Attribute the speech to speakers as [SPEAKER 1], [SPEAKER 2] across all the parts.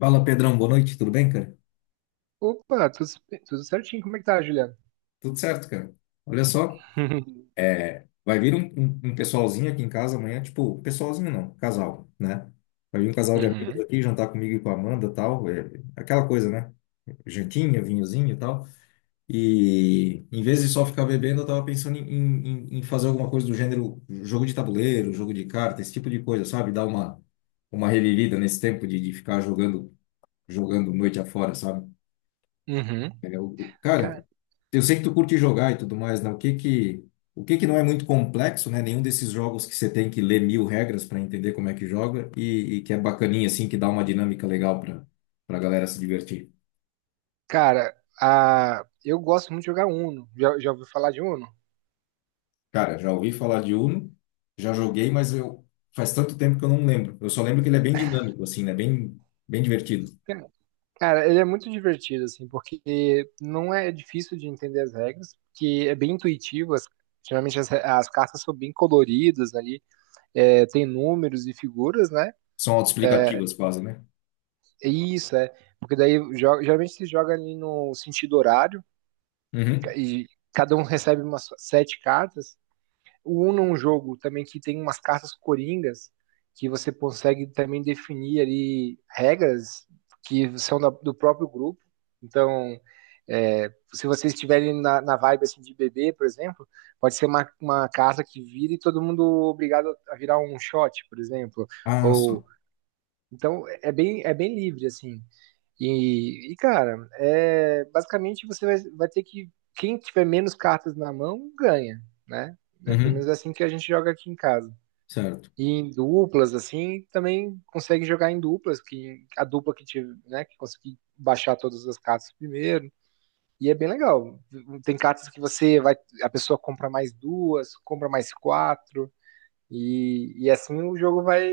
[SPEAKER 1] Fala, Pedrão, boa noite, tudo bem, cara?
[SPEAKER 2] Opa, tudo, tudo certinho. Como é que tá, Juliano?
[SPEAKER 1] Tudo certo, cara. Olha só, vai vir um, um pessoalzinho aqui em casa amanhã, tipo, pessoalzinho não, casal, né? Vai vir um casal de amigos
[SPEAKER 2] Uhum,
[SPEAKER 1] aqui jantar comigo e com a Amanda e tal, é, aquela coisa, né? Jantinha, vinhozinho e tal. E em vez de só ficar bebendo, eu tava pensando em fazer alguma coisa do gênero jogo de tabuleiro, jogo de carta, esse tipo de coisa, sabe? Dar uma revivida nesse tempo de ficar jogando, jogando noite afora, sabe?
[SPEAKER 2] uhum.
[SPEAKER 1] É, o- cara,
[SPEAKER 2] Ca-
[SPEAKER 1] eu sei que tu curte jogar e tudo mais, né? O que que não é muito complexo, né? Nenhum desses jogos que você tem que ler mil regras para entender como é que joga e que é bacaninha, assim, que dá uma dinâmica legal para para a galera se divertir.
[SPEAKER 2] Cara, eu gosto muito de jogar Uno. Já ouviu falar de Uno?
[SPEAKER 1] Cara, já ouvi falar de Uno, já joguei, mas eu faz tanto tempo que eu não lembro. Eu só lembro que ele é bem dinâmico, assim, né? Bem divertido.
[SPEAKER 2] Cara, cara, ele é muito divertido, assim, porque não é difícil de entender as regras, que é bem intuitivo. Geralmente as cartas são bem coloridas ali, tem números e figuras, né?
[SPEAKER 1] São
[SPEAKER 2] É,
[SPEAKER 1] autoexplicativas quase, né?
[SPEAKER 2] é isso, é. Porque daí geralmente se joga ali no sentido horário
[SPEAKER 1] Uhum.
[SPEAKER 2] e cada um recebe umas sete cartas. O Uno é um jogo também que tem umas cartas coringas que você consegue também definir ali regras que são do próprio grupo. Então, se vocês estiverem na vibe assim, de bebê, por exemplo, pode ser uma carta que vira e todo mundo obrigado a virar um shot, por exemplo.
[SPEAKER 1] Ah,
[SPEAKER 2] Ou
[SPEAKER 1] só.
[SPEAKER 2] então é bem livre assim. E, cara, basicamente você vai ter que. Quem tiver menos cartas na mão, ganha, né? É pelo menos
[SPEAKER 1] Uhum.
[SPEAKER 2] assim que a gente joga aqui em casa.
[SPEAKER 1] Certo.
[SPEAKER 2] E em duplas, assim, também consegue jogar em duplas, que a dupla que tive, né, que conseguir baixar todas as cartas primeiro. E é bem legal. Tem cartas que você vai. A pessoa compra mais duas, compra mais quatro. E, assim o jogo vai,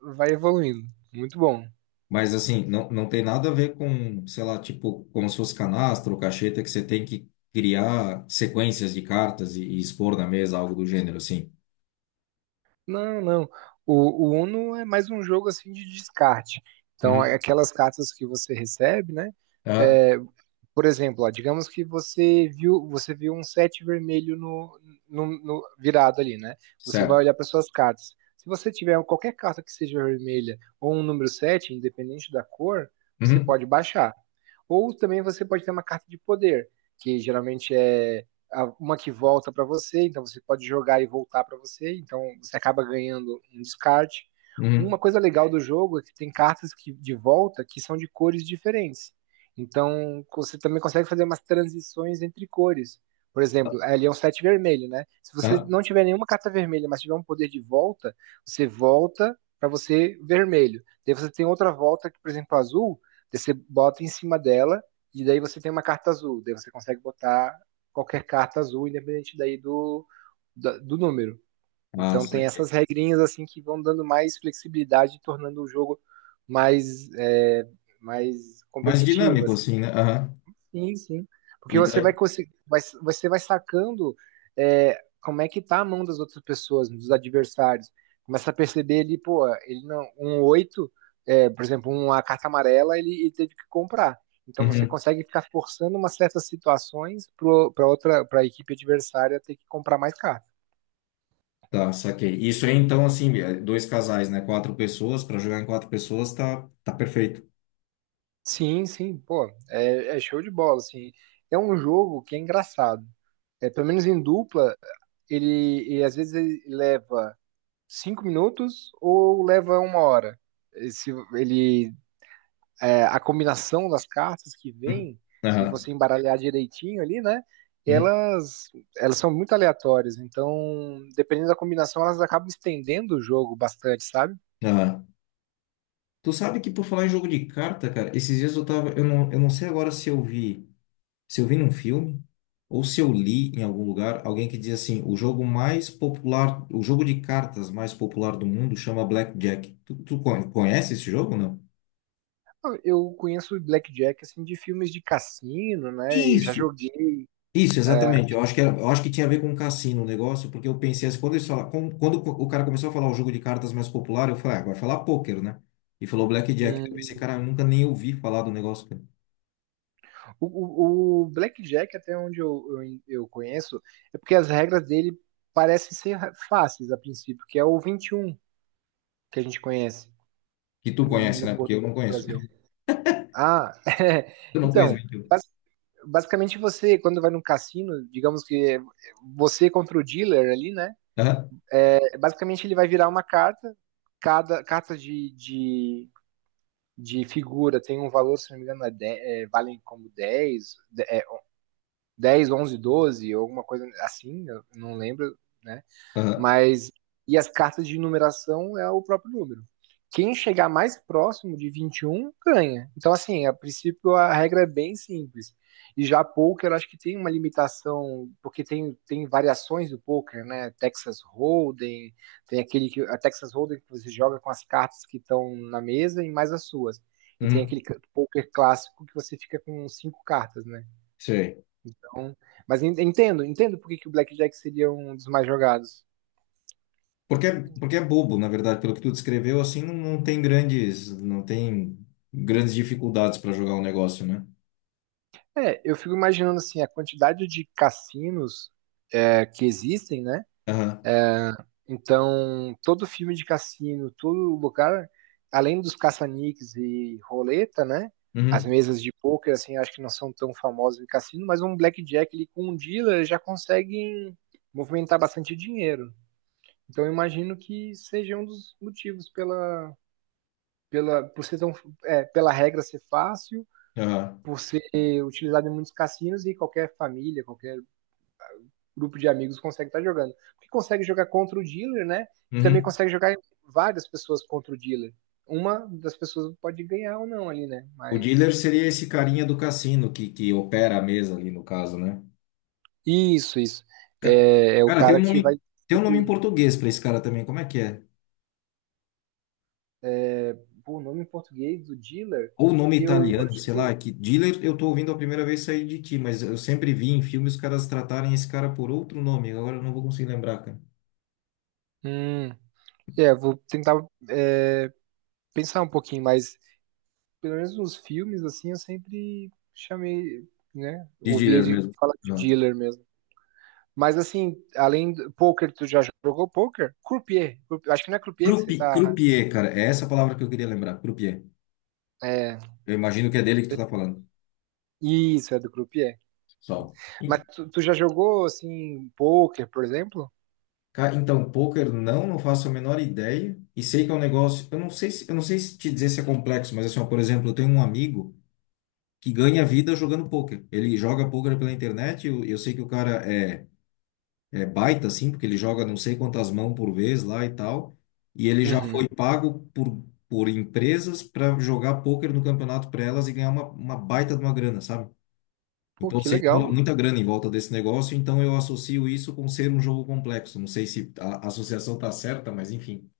[SPEAKER 2] vai evoluindo. Muito bom.
[SPEAKER 1] Mas assim, não, não tem nada a ver com, sei lá, tipo, como se fosse canastra ou cacheta que você tem que criar sequências de cartas e expor na mesa, algo do gênero, assim.
[SPEAKER 2] Não, não. O Uno é mais um jogo assim de descarte. Então, é
[SPEAKER 1] Uhum.
[SPEAKER 2] aquelas cartas que você recebe, né?
[SPEAKER 1] Ah,
[SPEAKER 2] É, por exemplo, ó, digamos que você viu um sete vermelho virado ali, né? Você vai
[SPEAKER 1] certo.
[SPEAKER 2] olhar para suas cartas. Se você tiver qualquer carta que seja vermelha ou um número 7, independente da cor, você
[SPEAKER 1] Uhum.
[SPEAKER 2] pode baixar. Ou também você pode ter uma carta de poder, que geralmente é uma que volta para você, então você pode jogar e voltar para você, então você acaba ganhando um descarte.
[SPEAKER 1] Uhum.
[SPEAKER 2] Uma coisa legal do jogo é que tem cartas que, de volta que são de cores diferentes. Então, você também consegue fazer umas transições entre cores. Por exemplo, ali é um 7 vermelho, né? Se você
[SPEAKER 1] Ah,
[SPEAKER 2] não tiver nenhuma carta vermelha, mas tiver um poder de volta, você volta para você vermelho. Daí você tem outra volta que, por exemplo, azul, daí você bota em cima dela e daí você tem uma carta azul. Daí você consegue botar qualquer carta azul, independente daí do número.
[SPEAKER 1] ah,
[SPEAKER 2] Então tem
[SPEAKER 1] saquei.
[SPEAKER 2] essas regrinhas assim que vão dando mais flexibilidade, tornando o jogo mais, é, mais
[SPEAKER 1] Mais
[SPEAKER 2] competitivo,
[SPEAKER 1] dinâmico,
[SPEAKER 2] assim.
[SPEAKER 1] assim, né? Aham.
[SPEAKER 2] Sim, sim. Porque
[SPEAKER 1] E
[SPEAKER 2] você vai
[SPEAKER 1] daí?
[SPEAKER 2] conseguir, vai, você vai sacando como é que tá a mão das outras pessoas, dos adversários. Começa a perceber ali, pô, ele não, um 8 é, por exemplo, uma carta amarela, ele teve que comprar. Então você
[SPEAKER 1] Uhum.
[SPEAKER 2] consegue ficar forçando umas certas situações para outra, para a equipe adversária ter que comprar mais carta.
[SPEAKER 1] Tá, saquei. Isso aí, então, assim, é, dois casais, né? Quatro pessoas, para jogar em quatro pessoas, tá perfeito.
[SPEAKER 2] Sim, sim, pô, é show de bola, assim. É um jogo que é engraçado. É, pelo menos em dupla, ele às vezes ele leva 5 minutos ou leva uma hora? Se ele, é, A combinação das cartas que
[SPEAKER 1] Uhum.
[SPEAKER 2] vem, se
[SPEAKER 1] Aham.
[SPEAKER 2] você embaralhar direitinho ali, né?
[SPEAKER 1] Uhum.
[SPEAKER 2] Elas, elas são muito aleatórias, então, dependendo da combinação, elas acabam estendendo o jogo bastante, sabe?
[SPEAKER 1] Aham. Tu sabe que por falar em jogo de carta, cara, esses dias eu tava, eu não sei agora se eu vi. Se eu vi num filme ou se eu li em algum lugar alguém que diz assim, o jogo mais popular, o jogo de cartas mais popular do mundo chama Blackjack. Conhece esse jogo, ou não?
[SPEAKER 2] Eu conheço Blackjack assim de filmes de cassino, né? Eu já
[SPEAKER 1] Isso,
[SPEAKER 2] joguei.
[SPEAKER 1] isso,
[SPEAKER 2] é,
[SPEAKER 1] exatamente. Eu acho que tinha a ver com o cassino o negócio, porque eu pensei assim, quando eles falaram, quando o cara começou a falar o jogo de cartas mais popular, eu falei, ah, vai falar pôquer, né? E falou Blackjack. Eu pensei,
[SPEAKER 2] hum,
[SPEAKER 1] cara, eu nunca nem ouvi falar do negócio, cara.
[SPEAKER 2] o Blackjack, até onde eu conheço, é porque as regras dele parecem ser fáceis a princípio, que é o 21 que a gente conhece
[SPEAKER 1] Que tu
[SPEAKER 2] no,
[SPEAKER 1] conhece,
[SPEAKER 2] no
[SPEAKER 1] né?
[SPEAKER 2] Porto
[SPEAKER 1] Porque eu não
[SPEAKER 2] do
[SPEAKER 1] conheço.
[SPEAKER 2] Brasil. Ah,
[SPEAKER 1] Eu não conheço,
[SPEAKER 2] então,
[SPEAKER 1] mentira.
[SPEAKER 2] bas- basicamente você, quando vai num cassino, digamos que é você contra o dealer ali, né?
[SPEAKER 1] Aham,
[SPEAKER 2] É, basicamente ele vai virar uma carta, cada carta de figura tem um valor, se não me engano, valem como 10. 10, 11, 12, alguma coisa assim, eu não lembro, né?
[SPEAKER 1] aham,
[SPEAKER 2] Mas e as cartas de numeração é o próprio número. Quem chegar mais próximo de 21 ganha. Então, assim, a princípio a regra é bem simples. E já poker, acho que tem uma limitação, porque tem variações do pôquer, né? Texas Hold'em, tem aquele que a Texas Hold'em que você joga com as cartas que estão na mesa e mais as suas. E tem
[SPEAKER 1] uhum,
[SPEAKER 2] aquele pôquer clássico que você fica com cinco cartas, né?
[SPEAKER 1] sei.
[SPEAKER 2] Então, mas entendo por que que o Blackjack seria um dos mais jogados.
[SPEAKER 1] Porque é bobo, na verdade, pelo que tu descreveu, assim, não tem grandes, não tem grandes dificuldades para jogar o negócio, né?
[SPEAKER 2] É, eu fico imaginando assim, a quantidade de cassinos que existem, né?
[SPEAKER 1] Aham.
[SPEAKER 2] Então, todo filme de cassino, todo lugar, além dos caça-níqueis e roleta, né? As
[SPEAKER 1] Uhum.
[SPEAKER 2] mesas de poker, assim, acho que não são tão famosas em cassino, mas um blackjack ali com um dealer já consegue movimentar bastante dinheiro. Então, eu imagino que seja um dos motivos por ser tão, pela regra ser fácil
[SPEAKER 1] Aham.
[SPEAKER 2] por ser utilizado em muitos cassinos e qualquer família, qualquer grupo de amigos consegue estar jogando. Porque consegue jogar contra o dealer, né? E também
[SPEAKER 1] Uhum.
[SPEAKER 2] consegue jogar várias pessoas contra o dealer. Uma das pessoas pode ganhar ou não ali, né?
[SPEAKER 1] O dealer
[SPEAKER 2] Mas.
[SPEAKER 1] seria esse carinha do cassino que opera a mesa ali, no caso, né?
[SPEAKER 2] Isso, isso.
[SPEAKER 1] Ca-
[SPEAKER 2] É, é o
[SPEAKER 1] Cara, tem um
[SPEAKER 2] cara que vai
[SPEAKER 1] nome, tem um nome em
[SPEAKER 2] distribuir.
[SPEAKER 1] português para esse cara também, como é que é?
[SPEAKER 2] Pô, o nome em português do dealer,
[SPEAKER 1] Ou nome
[SPEAKER 2] eu
[SPEAKER 1] italiano,
[SPEAKER 2] acho
[SPEAKER 1] sei lá, é
[SPEAKER 2] que.
[SPEAKER 1] que dealer eu tô ouvindo a primeira vez sair de ti, mas eu sempre vi em filmes os caras tratarem esse cara por outro nome, agora eu não vou conseguir lembrar, cara.
[SPEAKER 2] Hum, Vou tentar é, pensar um pouquinho, mas pelo menos nos filmes, assim, eu sempre chamei, né?
[SPEAKER 1] De
[SPEAKER 2] Ouvi
[SPEAKER 1] dealer
[SPEAKER 2] ele
[SPEAKER 1] mesmo.
[SPEAKER 2] falar de dealer mesmo. Mas assim, além do poker, tu já jogou poker? Croupier. Acho que não é croupier que você tá.
[SPEAKER 1] Croupier, cara, é essa a palavra que eu queria lembrar, croupier.
[SPEAKER 2] É...
[SPEAKER 1] Eu imagino que é dele que tu tá falando.
[SPEAKER 2] Isso, é do croupier.
[SPEAKER 1] Só.
[SPEAKER 2] Mas tu já jogou assim poker, por exemplo?
[SPEAKER 1] Então, poker não, não faço a menor ideia. E sei que é um negócio, eu não sei se te dizer se é complexo, mas assim, ó, por exemplo, eu tenho um amigo que ganha vida jogando poker. Ele joga poker pela internet, eu sei que o cara é baita, assim, porque ele joga não sei quantas mãos por vez lá e tal. E ele já
[SPEAKER 2] Uhum.
[SPEAKER 1] foi pago por empresas para jogar poker no campeonato para elas e ganhar uma baita de uma grana, sabe?
[SPEAKER 2] Pô,
[SPEAKER 1] Então, eu
[SPEAKER 2] que
[SPEAKER 1] sei que rola
[SPEAKER 2] legal.
[SPEAKER 1] muita grana em volta desse negócio, então eu associo isso com ser um jogo complexo. Não sei se a associação tá certa, mas enfim.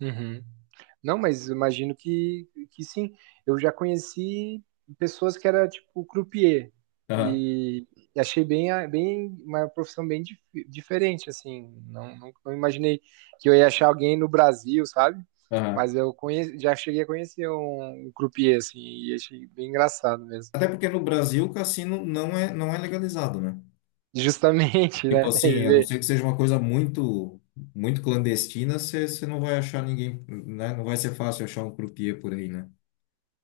[SPEAKER 2] Uhum. Não, mas imagino que sim. Eu já conheci pessoas que era tipo croupier
[SPEAKER 1] Aham,
[SPEAKER 2] e achei bem, bem uma profissão bem diferente assim. Não, não, não imaginei que eu ia achar alguém no Brasil, sabe?
[SPEAKER 1] aham.
[SPEAKER 2] Mas eu conhe já cheguei a conhecer um croupier assim e achei bem engraçado mesmo.
[SPEAKER 1] Até porque no Brasil o cassino não é, não é legalizado, né?
[SPEAKER 2] Justamente,
[SPEAKER 1] Tipo
[SPEAKER 2] né?
[SPEAKER 1] assim, a não ser que seja uma coisa muito, muito clandestina, você não vai achar ninguém, né? Não vai ser fácil achar um croupier por aí, né?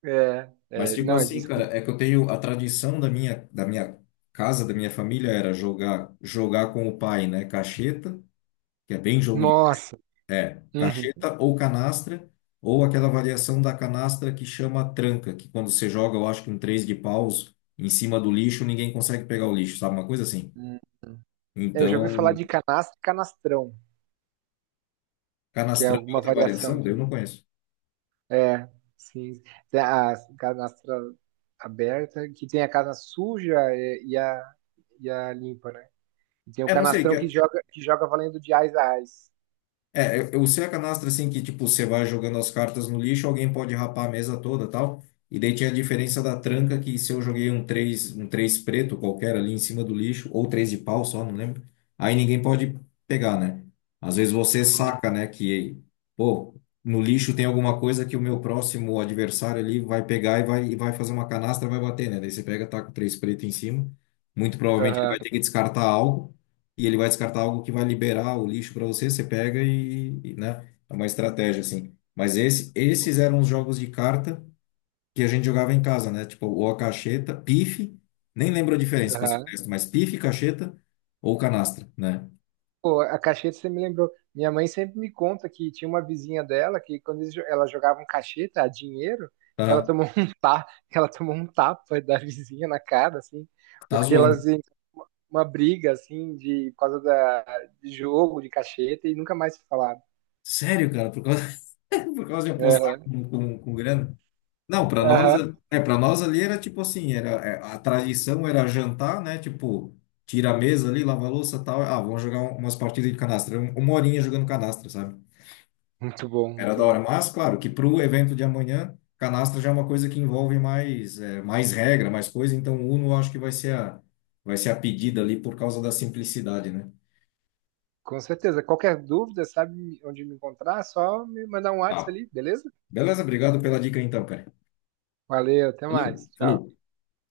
[SPEAKER 2] É,
[SPEAKER 1] Mas
[SPEAKER 2] é,
[SPEAKER 1] tipo
[SPEAKER 2] não, ele
[SPEAKER 1] assim,
[SPEAKER 2] disse
[SPEAKER 1] cara,
[SPEAKER 2] que...
[SPEAKER 1] é que eu tenho a tradição da minha casa, da minha família era jogar, jogar com o pai, né? Cacheta, que é bem jogo
[SPEAKER 2] Nossa.
[SPEAKER 1] É,
[SPEAKER 2] Uhum.
[SPEAKER 1] cacheta ou canastra, ou aquela variação da canastra que chama tranca, que quando você joga, eu acho que um três de paus em cima do lixo, ninguém consegue pegar o lixo, sabe? Uma coisa assim.
[SPEAKER 2] Eu já ouvi falar
[SPEAKER 1] Então,
[SPEAKER 2] de canastra e canastrão, que é
[SPEAKER 1] canastrão é
[SPEAKER 2] alguma
[SPEAKER 1] outra
[SPEAKER 2] variação
[SPEAKER 1] variação, eu
[SPEAKER 2] também.
[SPEAKER 1] não conheço.
[SPEAKER 2] É, sim. Tem a canastra aberta, que tem a casa suja e a limpa, né? E tem o
[SPEAKER 1] É, não sei, que-
[SPEAKER 2] canastrão que
[SPEAKER 1] é
[SPEAKER 2] joga valendo de ais a ais.
[SPEAKER 1] É, eu sei a canastra assim que, tipo, você vai jogando as cartas no lixo, alguém pode rapar a mesa toda tal. E daí tinha a diferença da tranca, que se eu joguei um três preto qualquer ali em cima do lixo, ou três de pau só, não lembro, aí ninguém pode pegar, né? Às vezes você
[SPEAKER 2] Sim.
[SPEAKER 1] saca, né, que, pô, no lixo tem alguma coisa que o meu próximo adversário ali vai pegar e vai fazer uma canastra, vai bater, né? Daí você pega, tá com três preto em cima, muito provavelmente ele
[SPEAKER 2] Aham,
[SPEAKER 1] vai ter que descartar algo e ele vai descartar algo que vai liberar o lixo para você, você pega né? É uma estratégia assim. Mas esses eram os jogos de carta que a gente jogava em casa, né? Tipo, ou a cacheta, pife, nem lembro a diferença, para ser
[SPEAKER 2] aham.
[SPEAKER 1] honesto, mas pife, cacheta ou canastra, né?
[SPEAKER 2] Pô, a cacheta você me lembrou. Minha mãe sempre me conta que tinha uma vizinha dela que quando ela jogava um cacheta, a dinheiro, que ela
[SPEAKER 1] Tá,
[SPEAKER 2] tomou um tapa, ela tomou um tapa da vizinha na cara, assim,
[SPEAKER 1] tá
[SPEAKER 2] porque
[SPEAKER 1] zoando.
[SPEAKER 2] uma briga assim de por causa da de jogo de cacheta e nunca mais se falaram.
[SPEAKER 1] Sério, cara, por causa de apostar
[SPEAKER 2] Aham,
[SPEAKER 1] com grana? Não, para nós,
[SPEAKER 2] aham.
[SPEAKER 1] para nós ali era tipo assim, a tradição era jantar, né? Tipo, tira a mesa ali, lava a louça, tal, ah, vamos jogar umas partidas de canastra, uma horinha jogando canastra, sabe?
[SPEAKER 2] Muito bom,
[SPEAKER 1] Era
[SPEAKER 2] muito
[SPEAKER 1] da hora,
[SPEAKER 2] bom.
[SPEAKER 1] mas claro que pro evento de amanhã, canastra já é uma coisa que envolve mais regra, mais coisa, então o Uno eu acho que vai ser a pedida ali por causa da simplicidade, né?
[SPEAKER 2] Com certeza. Qualquer dúvida, sabe onde me encontrar? Só me mandar um WhatsApp
[SPEAKER 1] Tá.
[SPEAKER 2] ali, beleza?
[SPEAKER 1] Beleza, obrigado pela dica então, cara.
[SPEAKER 2] Valeu, até mais.
[SPEAKER 1] Valeu,
[SPEAKER 2] Tchau.
[SPEAKER 1] falou.